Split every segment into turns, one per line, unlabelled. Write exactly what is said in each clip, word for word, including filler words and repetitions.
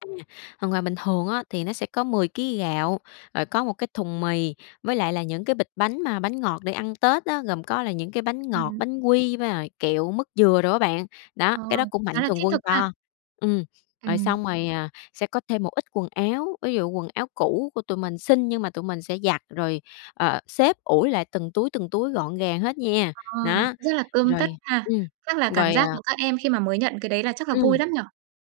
À, thường là bình thường á, thì nó sẽ có mười ký gạo, rồi có một cái thùng mì, với lại là những cái bịch bánh mà bánh ngọt để ăn Tết á, gồm có là những cái bánh ngọt,
[unintelligible]
bánh quy với lại kẹo, mứt dừa đồ á bạn. Đó,
Ờ.
cái đó của mạnh
Khá là
thường
thiết
quân
thực ha.
cho. Ừm. Rồi
Ừm.
xong rồi, à, sẽ có thêm một ít quần áo, ví dụ quần áo cũ của tụi mình xin, nhưng mà tụi mình sẽ giặt rồi, ờ, xếp ủi lại từng túi, từng túi gọn gàng hết nha.
Ờ, nó
Nó.
rất là tươm tất
Rồi.
ha.
Ừm.
Chắc là cảm
Rồi,
giác
à
của các em khi mà mới nhận cái đấy là chắc là vui
Ừm.
lắm nhỉ?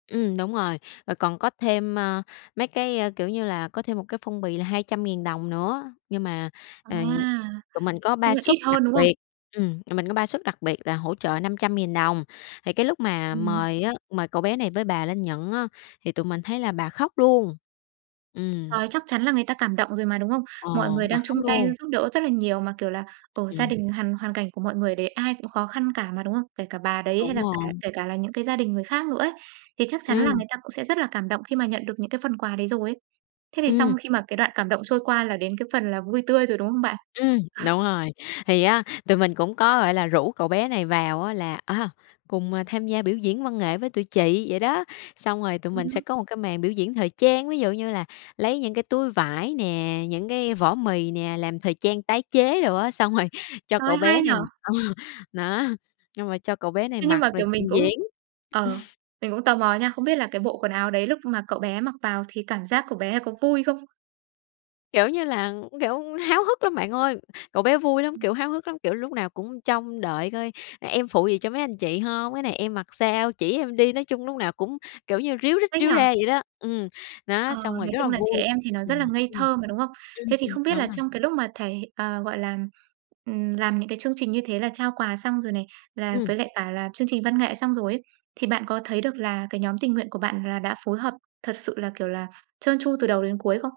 Ừm, đúng rồi. Rồi còn có thêm, a, mấy cái, a, kiểu như là, có thêm một cái phong bì là hai trăm ngàn đồng nữa. Nhưng mà,
À,
ờ, tụi mình có
chung
ba
là
suất
ít
đặc
hơn, đúng không?
biệt, ừm, tụi mình có ba suất đặc biệt là hỗ trợ năm trăm nghìn đồng. Thì cái lúc mà
Ừm.
mời á, mời cậu bé này với bà lên nhận á, thì tụi mình thấy là bà khóc luôn. Ừm.
Trời, chắc chắn là người ta cảm động rồi mà, đúng không?
Ờ,
Mọi người
bà
đang chung
khóc
tay
luôn.
giúp đỡ rất là nhiều mà, kiểu là, ờ, gia
Ừm.
đình hằn hoàn cảnh của mọi người đấy ai cũng khó khăn cả mà, đúng không? Kể cả bà đấy hay
Đúng
là cả
rồi.
kể cả là những cái gia đình người khác nữa ấy. Thì chắc chắn là
Ừm.
người ta cũng sẽ rất là cảm động khi mà nhận được những cái phần quà đấy rồi ấy. Thế thì xong
Ừm.
khi mà cái đoạn cảm động trôi qua, là đến cái phần là vui tươi rồi, đúng không bạn?
Ừm, đúng rồi. Thì á, tụi mình cũng có, gọi là, rủ cậu bé này vào á là, a, cùng, à, tham gia biểu diễn văn nghệ với tụi chị vậy đó. Xong rồi tụi
Ừm
mình sẽ
hứm.
có một cái màn biểu diễn thời trang, ví dụ như là lấy những cái túi vải nè, những cái vỏ mì nè, làm thời trang tái chế đồ á. Xong rồi cho
Trời ơi,
cậu
hay
bé
nhỉ!
này ờ, nó, nhưng mà cho cậu bé này
Thế nhưng
mặc
mà,
rồi
kiểu, mình
trình
cũng
diễn.
ờ, mình cũng tò mò nha, không biết là cái bộ quần áo đấy lúc mà cậu bé mặc vào thì cảm giác của bé có vui không?
Kiểu như là, kiểu, háo hức lắm bạn ơi, cậu bé vui lắm,
Ừm.
kiểu, háo hức lắm, kiểu, lúc nào cũng trông đợi coi: "Em phụ gì cho mấy anh chị hông? Cái này em mặc sao? Chỉ em đi." Nói chung lúc nào cũng, kiểu như, ríu rít
Thích
ríu
nhỉ?
ra vậy đó. Ừm.
Ờ,
Nó, xong rồi
nói
rất là
chung là trẻ
vui.
em thì nó
Ừm,
rất là ngây
ừm.
thơ mà, đúng không?
Ừm,
Thế thì
ừm,
không biết là
đúng rồi.
trong cái lúc mà thầy, ờ, gọi làm, ừm, làm những cái chương trình như thế là trao quà xong rồi này, là với
Ừm.
lại cả là chương trình văn nghệ xong rồi ấy, thì bạn có thấy được là cái nhóm tình nguyện của bạn là đã phối hợp thật sự là, kiểu là, trơn tru từ đầu đến cuối không?